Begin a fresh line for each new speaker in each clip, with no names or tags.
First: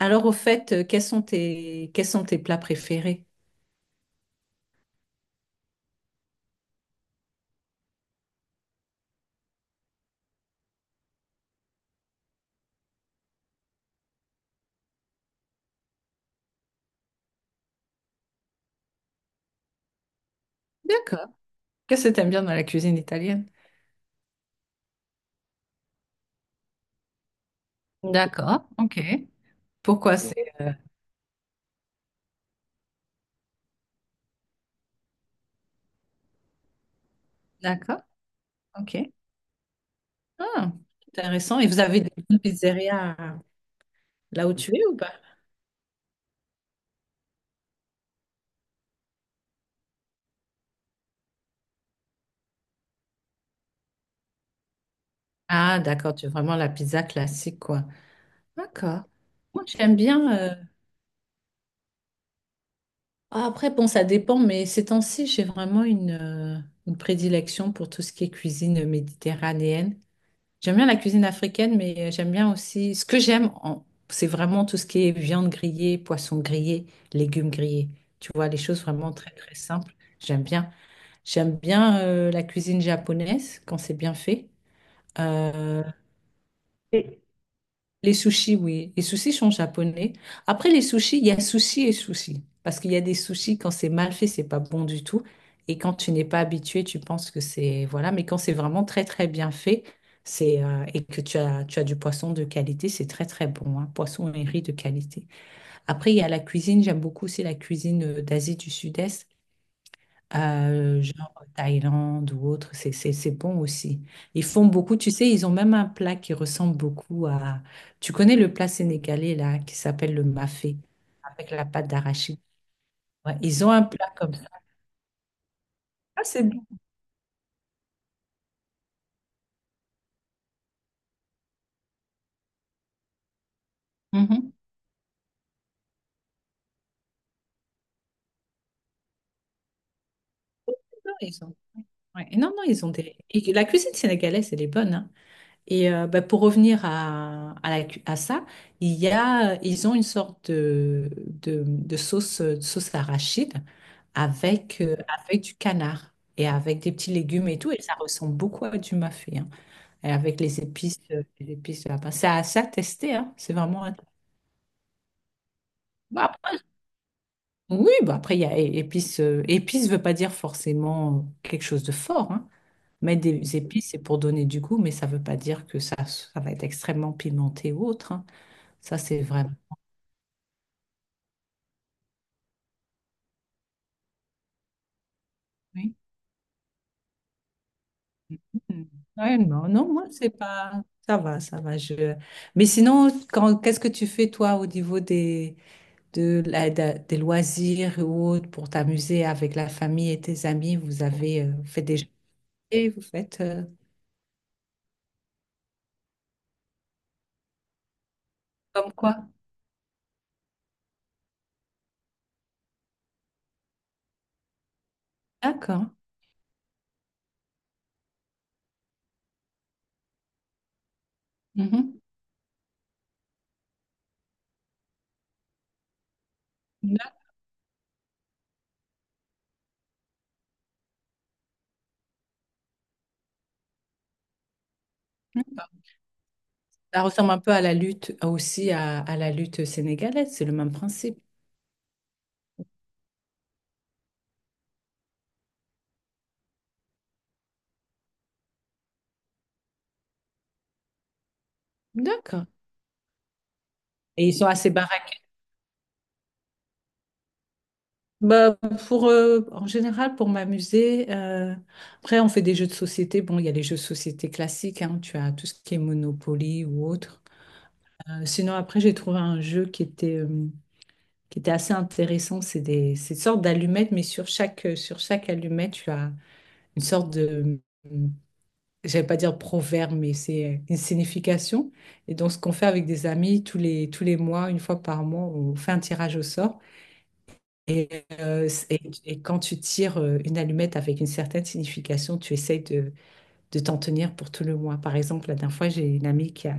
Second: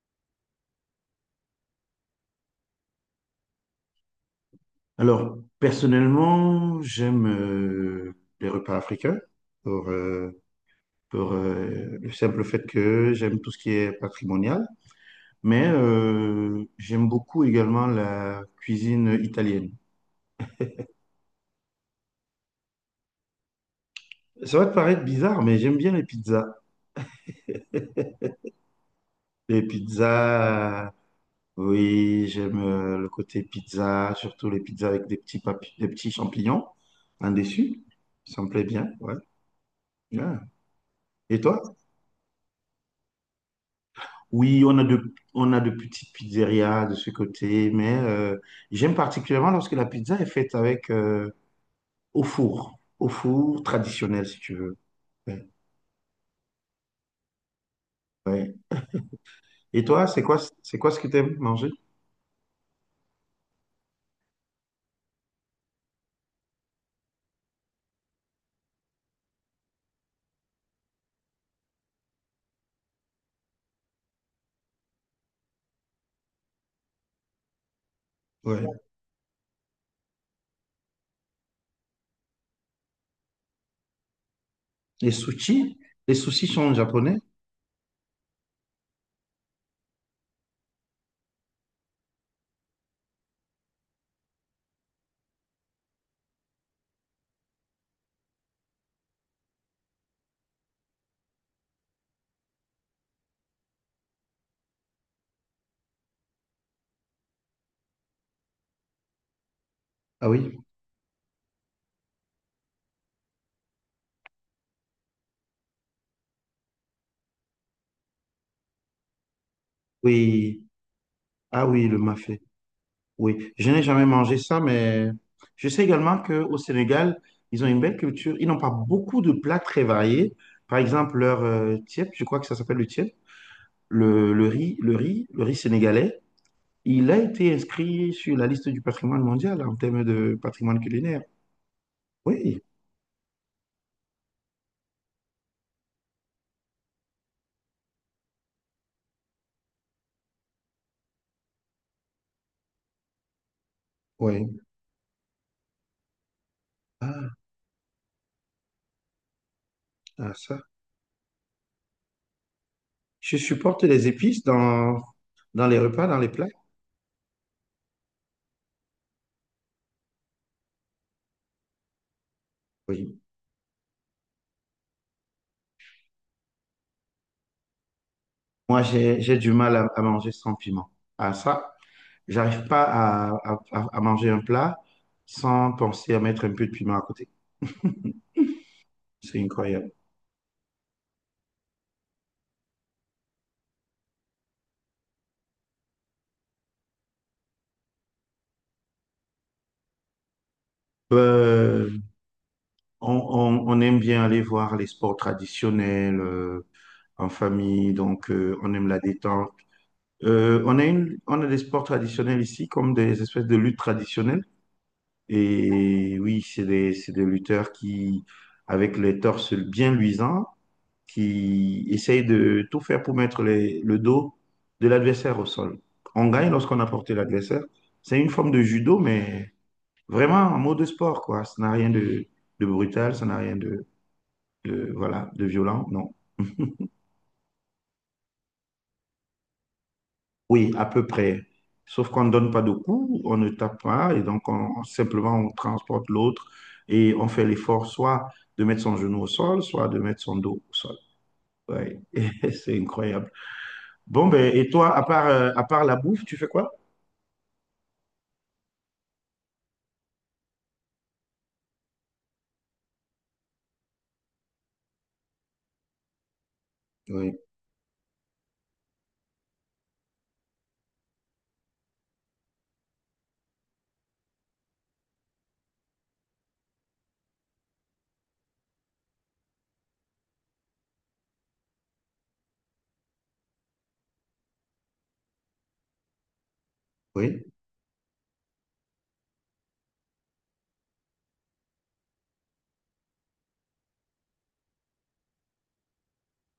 Alors, au fait, quels sont tes plats préférés?
Alors, personnellement, j'aime les repas africains pour, euh, pour le simple fait que j'aime tout ce qui est patrimonial, mais j'aime beaucoup également la cuisine italienne.
D'accord. Qu'est-ce que t'aimes bien dans la cuisine italienne?
Ça va te paraître bizarre, mais j'aime bien les pizzas.
D'accord. OK.
Les
Pourquoi c'est?
pizzas, oui, j'aime le côté pizza, surtout les pizzas avec des petits, des petits champignons en dessus.
D'accord.
Ça me plaît bien,
OK.
ouais. Ouais.
Ah,
Et
intéressant.
toi?
Et vous avez des bonnes pizzerias là où
Oui,
tu es ou pas?
on a de petites pizzerias de ce côté, mais j'aime particulièrement lorsque la pizza est faite avec au four traditionnel si tu veux. Ouais,
Ah, d'accord, tu veux vraiment la pizza classique, quoi.
ouais.
D'accord. Moi,
Et
j'aime
toi,
bien.
c'est quoi ce que tu aimes manger?
Ah, après, bon, ça dépend, mais ces temps-ci, j'ai vraiment une prédilection pour tout ce qui est cuisine méditerranéenne. J'aime bien la cuisine africaine, mais j'aime bien aussi. Ce que j'aime, c'est vraiment tout ce qui est viande grillée, poisson grillé, légumes grillés. Tu vois, les choses
Ouais.
vraiment très, très simples. J'aime bien. J'aime bien la cuisine japonaise quand c'est bien fait.
Les sushis?
Euh,
Les sushis sont japonais?
les sushis, oui. Les sushis sont japonais. Après les sushis, il y a sushi et sushi. Parce qu'il y a des sushis, quand c'est mal fait, c'est pas bon du tout. Et quand tu n'es pas habitué, tu penses que c'est... Voilà. Mais quand c'est vraiment très, très bien fait, et que tu as du poisson de qualité, c'est très, très bon, hein. Poisson et riz de qualité. Après, il y a la cuisine. J'aime beaucoup aussi la cuisine d'Asie du Sud-Est
Ah oui,
genre Thaïlande ou autre, c'est bon aussi. Ils font beaucoup, tu sais, ils ont même un plat qui ressemble beaucoup à... Tu connais le plat sénégalais, là, qui s'appelle le
oui,
mafé, avec la
ah oui,
pâte
le
d'arachide.
mafé.
Ouais,
Oui,
ils ont
je
un
n'ai jamais
plat comme
mangé
ça.
ça, mais je sais également
Ah, c'est
qu'au
bon.
Sénégal, ils ont une belle culture. Ils n'ont pas beaucoup de plats très variés. Par exemple, leur thiep, je crois que ça s'appelle le thiep. Le, le
Mhm.
riz, le riz, le riz sénégalais, il a été inscrit sur la liste du patrimoine mondial en termes de patrimoine
Non,
culinaire.
ils ont... ouais. Non,
Oui,
non, ils ont des... et la cuisine sénégalaise, elle est bonne, hein. Et bah, pour revenir la à ça, il y a, ils ont une sorte de sauce, sauce arachide
oui.
avec, avec du canard et avec des petits
Ah,
légumes et tout. Et ça ressemble beaucoup à du mafé, hein, et
ah,
avec
ça.
les épices de là-bas. C'est à tester, hein,
Je
c'est
supporte
vraiment...
les épices dans, dans les repas, dans
Bah,
les plats.
oui, bah après, il y a épices. Épices ne veut pas dire forcément quelque chose de fort, hein.
Oui.
Mettre des épices, c'est pour donner du goût, mais ça ne veut pas dire que ça va être extrêmement pimenté ou autre, hein.
Moi,
Ça, c'est
j'ai du
vraiment.
mal à manger sans piment. Ah, ça, j'arrive pas à à manger un plat sans
Oui.
penser à mettre un peu de piment à côté.
Hmm.
C'est
Réellement. Non,
incroyable.
non, moi, c'est pas. Ça va, ça va. Je... Mais sinon, quand... qu'est-ce que tu fais, toi, au niveau des, des loisirs ou autres pour t'amuser avec la famille et tes amis? Vous avez fait
Euh,
des jeux, vous faites
on aime bien aller voir les sports traditionnels. En famille, donc on aime
comme
la
quoi?
détente. On a des sports traditionnels ici, comme des espèces de luttes traditionnelles.
D'accord.
Et oui, c'est des lutteurs qui, avec les torses bien luisants, qui
Mhm.
essayent de tout faire pour mettre le dos de l'adversaire au sol. On gagne lorsqu'on a
D'accord.
porté l'adversaire. C'est une forme de judo, mais vraiment en mode sport, quoi. Ça n'a rien de, de brutal, ça n'a rien de, de, voilà, de violent, non.
Ça ressemble un peu à la lutte aussi, à la lutte sénégalaise. C'est le
Oui,
même
à peu
principe.
près. Sauf qu'on ne donne pas de coups, on ne tape pas, et donc on, simplement on transporte l'autre et on fait l'effort soit de mettre son genou au sol, soit de mettre son dos au sol. Ouais,
D'accord.
c'est incroyable. Bon,
Et ils sont
ben, et
assez barrés.
toi, à part la bouffe, tu fais quoi?
Bah, pour, en général, pour m'amuser, après, on fait des jeux de société. Bon, il y a les jeux de société classiques, hein, tu as tout ce qui est Monopoly ou autre.
Oui,
Sinon, après, j'ai trouvé un jeu qui était assez intéressant. C'est une sorte d'allumette, mais sur sur chaque allumette, tu as une sorte de, euh, j'allais pas dire proverbe, mais c'est une signification. Et donc, ce qu'on fait avec des amis, tous les mois, une fois par mois, on fait un tirage au sort.
oui.
Et, et quand tu tires une allumette avec une certaine signification, tu essayes de t'en tenir pour tout le mois. Par exemple, la dernière fois, j'ai une amie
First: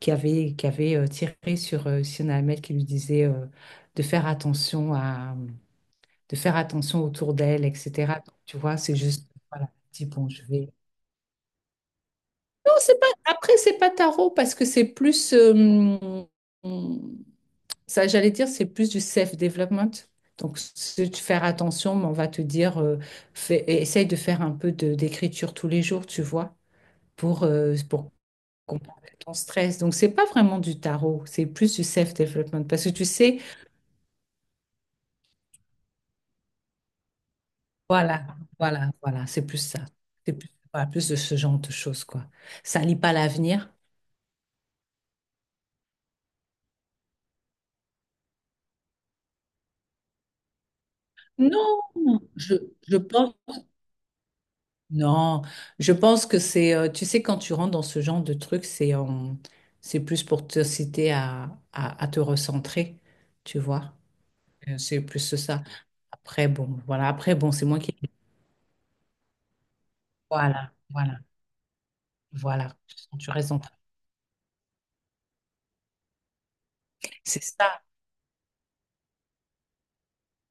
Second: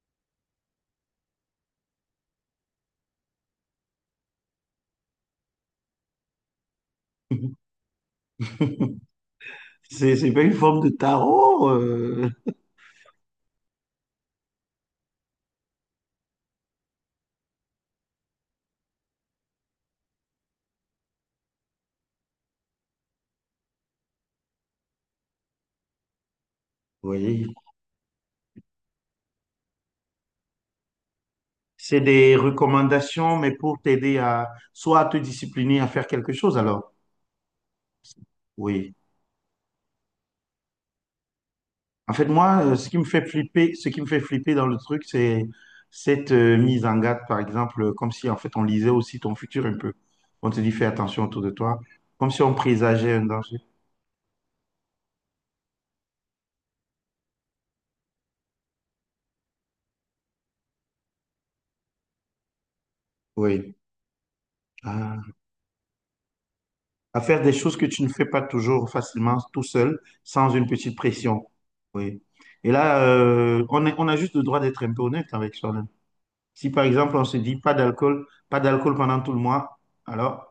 qui avait tiré sur une allumette qui lui disait de faire attention à, de faire attention autour d'elle, etc. Donc, tu vois, c'est juste, voilà, dis bon,
C'est pas
je
une
vais.
forme de tarot.
Non, c'est pas. Après, c'est pas tarot parce que c'est plus. Hum, Ça, j'allais dire, c'est plus du self-development. Donc, c'est de faire attention, mais on va te dire, essaye de faire un peu d'écriture tous les jours, tu vois,
Oui.
pour combattre ton stress. Donc, c'est pas vraiment du tarot, c'est plus du
C'est des
self-development. Parce que tu
recommandations,
sais,
mais pour t'aider à soit à te discipliner à faire quelque chose, alors.
voilà,
Oui.
voilà, c'est plus ça. C'est plus, voilà, plus de ce genre de choses,
En fait,
quoi.
moi,
Ça lit pas l'avenir.
ce qui me fait flipper dans le truc, c'est cette mise en garde, par exemple, comme si en fait on lisait aussi ton futur un peu. On te dit fais attention autour de toi,
Non,
comme si on
je, je
présageait un
pense.
danger.
Non, je pense que c'est, tu sais, quand tu rentres dans ce genre de truc, c'est plus pour te citer à te recentrer, tu
Oui.
vois. C'est plus
Ah.
ça. Après, bon, voilà.
À
Après,
faire
bon,
des
c'est
choses
moi
que
qui.
tu ne fais pas toujours facilement tout seul, sans une
Voilà,
petite pression. Oui. Et
voilà.
là,
Tu raison.
on a juste le droit d'être un peu honnête avec soi-même. Si par exemple on se
C'est
dit pas
ça.
d'alcool, pas d'alcool pendant tout le mois, alors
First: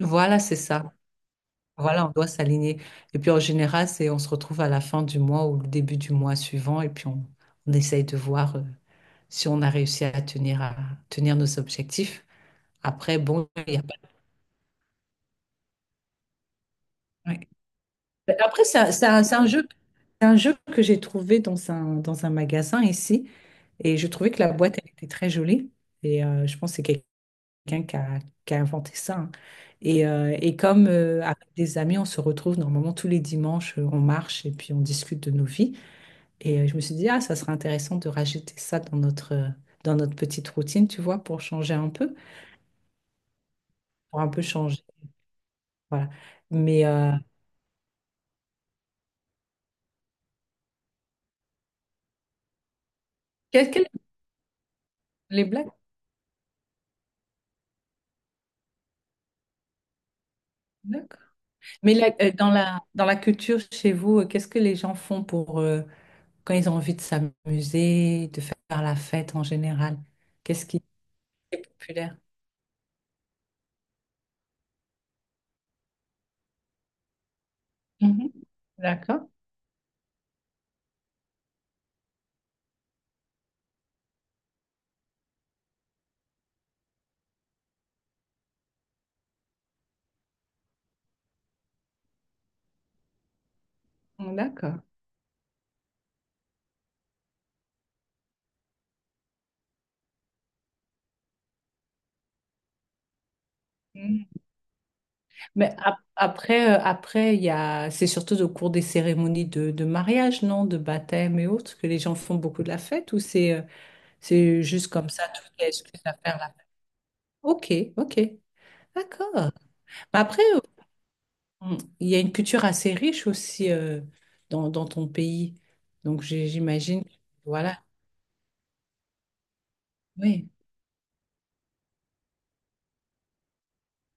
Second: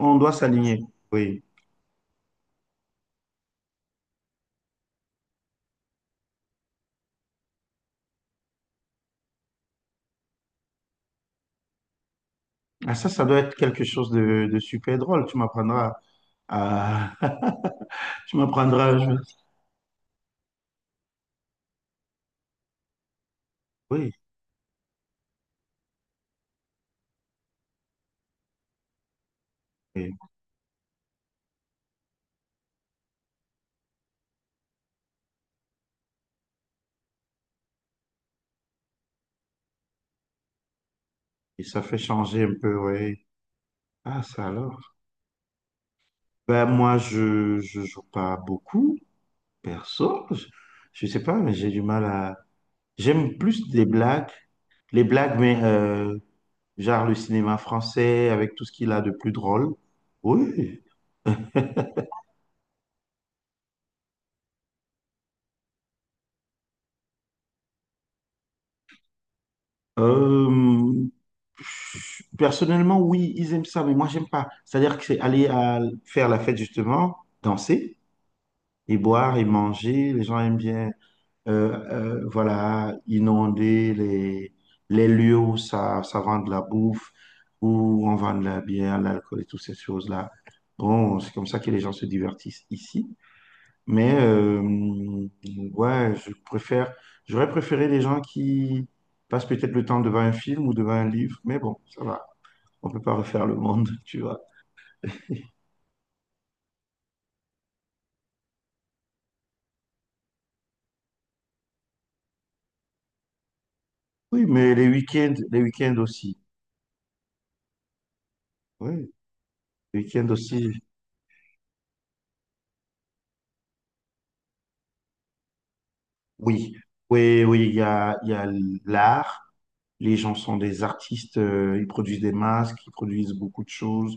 on doit
Voilà, c'est
s'aligner.
ça.
Oui.
Voilà, on doit s'aligner. Et puis en général, c'est on se retrouve à la fin du mois ou le début du mois suivant, et puis on essaye de voir si on a réussi à tenir nos objectifs.
Ah, ça,
Après,
ça doit
bon,
être
il n'y a
quelque chose de super drôle. Tu m'apprendras à...
pas.
Tu
Mais après,
m'apprendras à jouer.
c'est un jeu que j'ai trouvé dans un magasin ici. Et je
Oui,
trouvais que la boîte, elle était très jolie. Et je pense que c'est quelqu'un qui a inventé ça, hein.
et,
Et comme avec des amis, on se retrouve normalement tous les dimanches, on marche et puis on discute de nos vies. Et je me suis dit, ah, ça serait intéressant de rajouter ça dans notre petite routine, tu vois, pour
et
changer
ça
un
fait
peu,
changer un peu, oui.
pour
Ah,
un peu
ça alors.
changer. Voilà.
Ben,
Mais
moi, je joue pas beaucoup, perso. Je sais pas, mais j'ai du mal à... J'aime plus les
quelles-
blagues. Les blagues,
les
mais
blagues?
genre le cinéma français, avec tout ce qu'il a de plus drôle. Oui,
Mais dans la culture chez vous, qu'est-ce que les gens font pour quand ils ont envie de s'amuser, de faire la fête en général? Qu'est-ce qui
Euh,
est populaire?
personnellement, oui, ils aiment ça, mais moi, j'aime pas. C'est-à-dire que c'est aller à faire la fête, justement, danser
Mhm.
et
D'accord,
boire et manger. Les gens aiment bien, voilà, inonder les lieux où ça vend de la bouffe, où on vend de la bière, l'alcool et toutes ces choses-là. Bon, c'est comme ça que les gens se divertissent ici. Mais
d'accord.
ouais, je préfère, j'aurais préféré les gens qui passent peut-être le temps devant un film ou devant un livre, mais bon, ça va, on peut pas refaire le monde, tu
Mhm.
vois.
Mais après, après, il y a, c'est surtout au cours des cérémonies de mariage, non, de baptême et autres, que les gens font beaucoup de la fête, ou
Oui,
c'est
mais
juste comme ça, toutes
les
les
week-ends
excuses à faire
aussi.
la fête? Ok, ok,
Oui,
d'accord.
les
Mais
week-ends
après,
aussi.
mm. Il y a une culture assez riche aussi dans ton pays. Donc
Oui,
j'imagine,
oui, oui,
voilà,
il y a l'art. Les gens
oui,
sont des artistes, ils produisent des masques, ils produisent beaucoup de choses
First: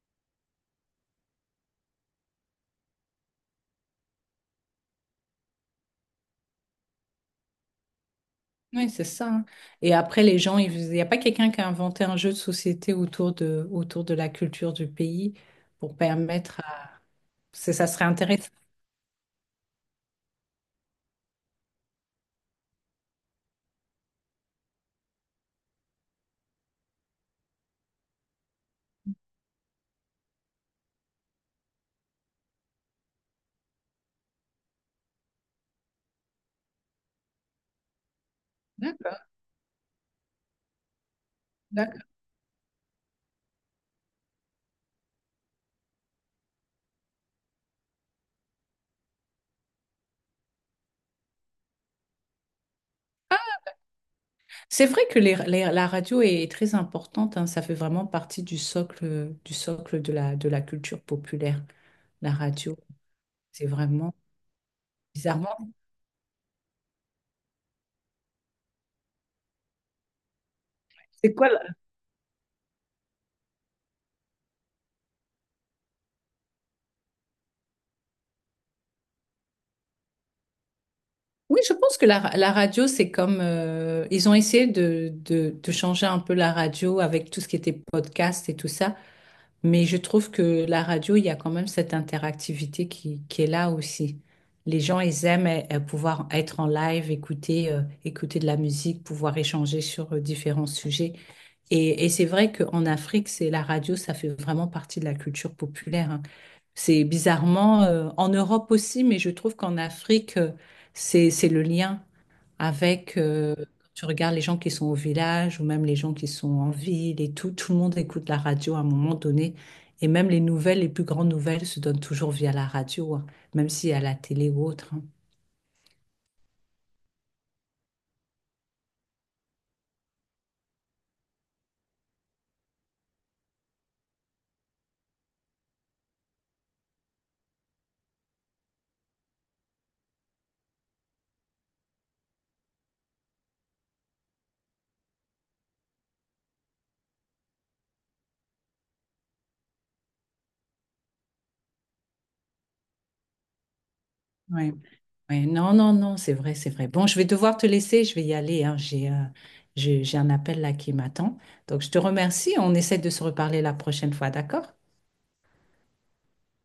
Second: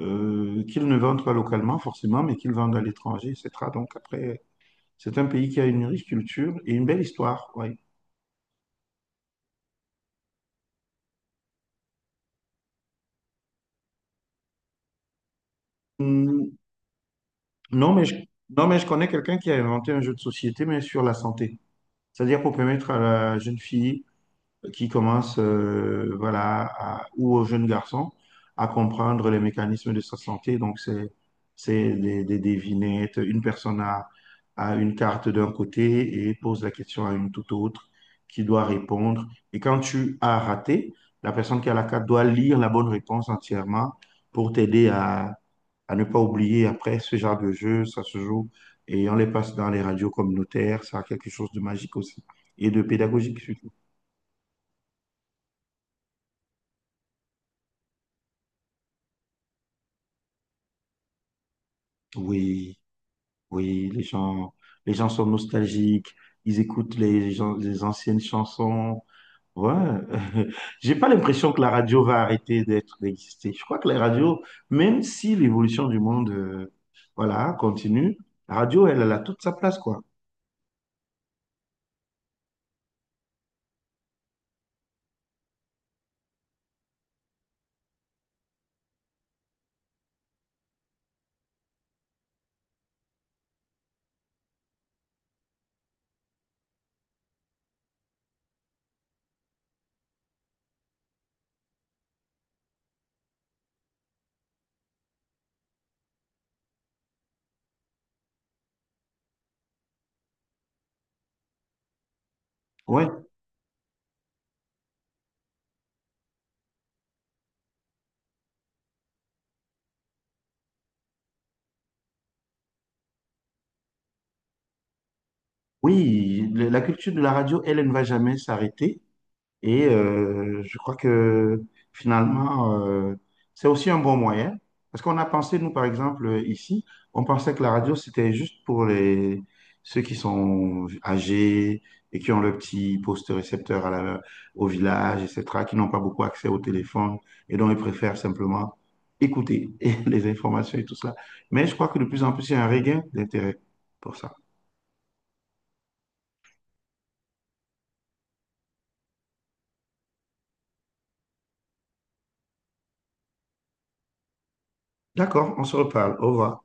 qu'ils ne vendent pas localement forcément, mais qu'ils vendent à l'étranger, etc. Donc après, c'est un pays qui a une riche culture et une belle histoire. Ouais.
oui, c'est ça, hein. Et après, les gens, il n'y a pas quelqu'un qui a inventé un jeu de société autour de la culture du pays pour
Hmm,
permettre à... Ça
Non, mais
serait
je,
intéressant.
non, mais je connais quelqu'un qui a inventé un jeu de société, mais sur la santé. C'est-à-dire pour permettre à la jeune fille qui commence, voilà, ou au jeune garçon, à comprendre les mécanismes de sa santé. Donc, c'est, des devinettes. A une carte d'un côté et pose la question à une toute autre qui doit
D'accord,
répondre. Et quand tu as raté, la personne qui a la
d'accord.
carte doit lire la bonne réponse entièrement pour t'aider à ne pas oublier. Après, ce genre de jeu, ça se joue et on les passe dans les radios communautaires. Ça a quelque chose de magique aussi et de pédagogique surtout.
C'est vrai que la radio est très importante, hein. Ça fait vraiment partie du socle, de la culture populaire, la radio.
Oui,
C'est
oui,
vraiment
les gens sont
bizarrement.
nostalgiques. Ils écoutent les anciennes chansons. Ouais, j'ai pas
C'est quoi?
l'impression que la radio va arrêter d'être d'exister. Je crois que la radio, même si l'évolution du monde, voilà, continue, la radio, elle, elle a toute sa place, quoi.
Oui, je pense que la radio, c'est comme... ils ont essayé de changer un peu la radio avec tout ce qui était podcast et tout ça. Mais je trouve que la radio, il y a quand même cette interactivité qui est là aussi. Les gens, ils aiment pouvoir être en live, écouter, écouter de la musique, pouvoir échanger sur différents sujets. Et c'est vrai qu'en Afrique, c'est la radio, ça fait vraiment partie de la culture populaire, hein. C'est bizarrement, en Europe aussi, mais je trouve qu'en Afrique, c'est le lien
Ouais.
avec, quand tu regardes les gens qui sont au village ou même les gens qui sont en ville et tout, tout le monde écoute la radio à un moment donné. Et même les nouvelles, les plus grandes nouvelles se donnent toujours via la radio, hein, même si à la télé ou autre, hein.
Oui, la culture de la radio, elle, elle ne va jamais s'arrêter. Et je crois que finalement, c'est aussi un bon moyen. Parce qu'on a pensé, nous, par exemple, ici, on pensait que la radio, c'était juste pour les, ceux qui sont âgés et qui ont le petit poste récepteur à la, au village, et cetera, qui n'ont pas beaucoup accès au téléphone et dont ils préfèrent simplement écouter et les informations et tout ça. Mais je crois que de plus en plus, il y a un regain d'intérêt pour ça.
Ouais, ouais, non, non, non, c'est vrai, c'est vrai. Bon, je vais devoir te laisser, je vais y aller, hein, j'ai j'ai un appel là qui m'attend. Donc, je te remercie, on essaie de se reparler la prochaine fois, d'accord?
D'accord, on se reparle. Au revoir.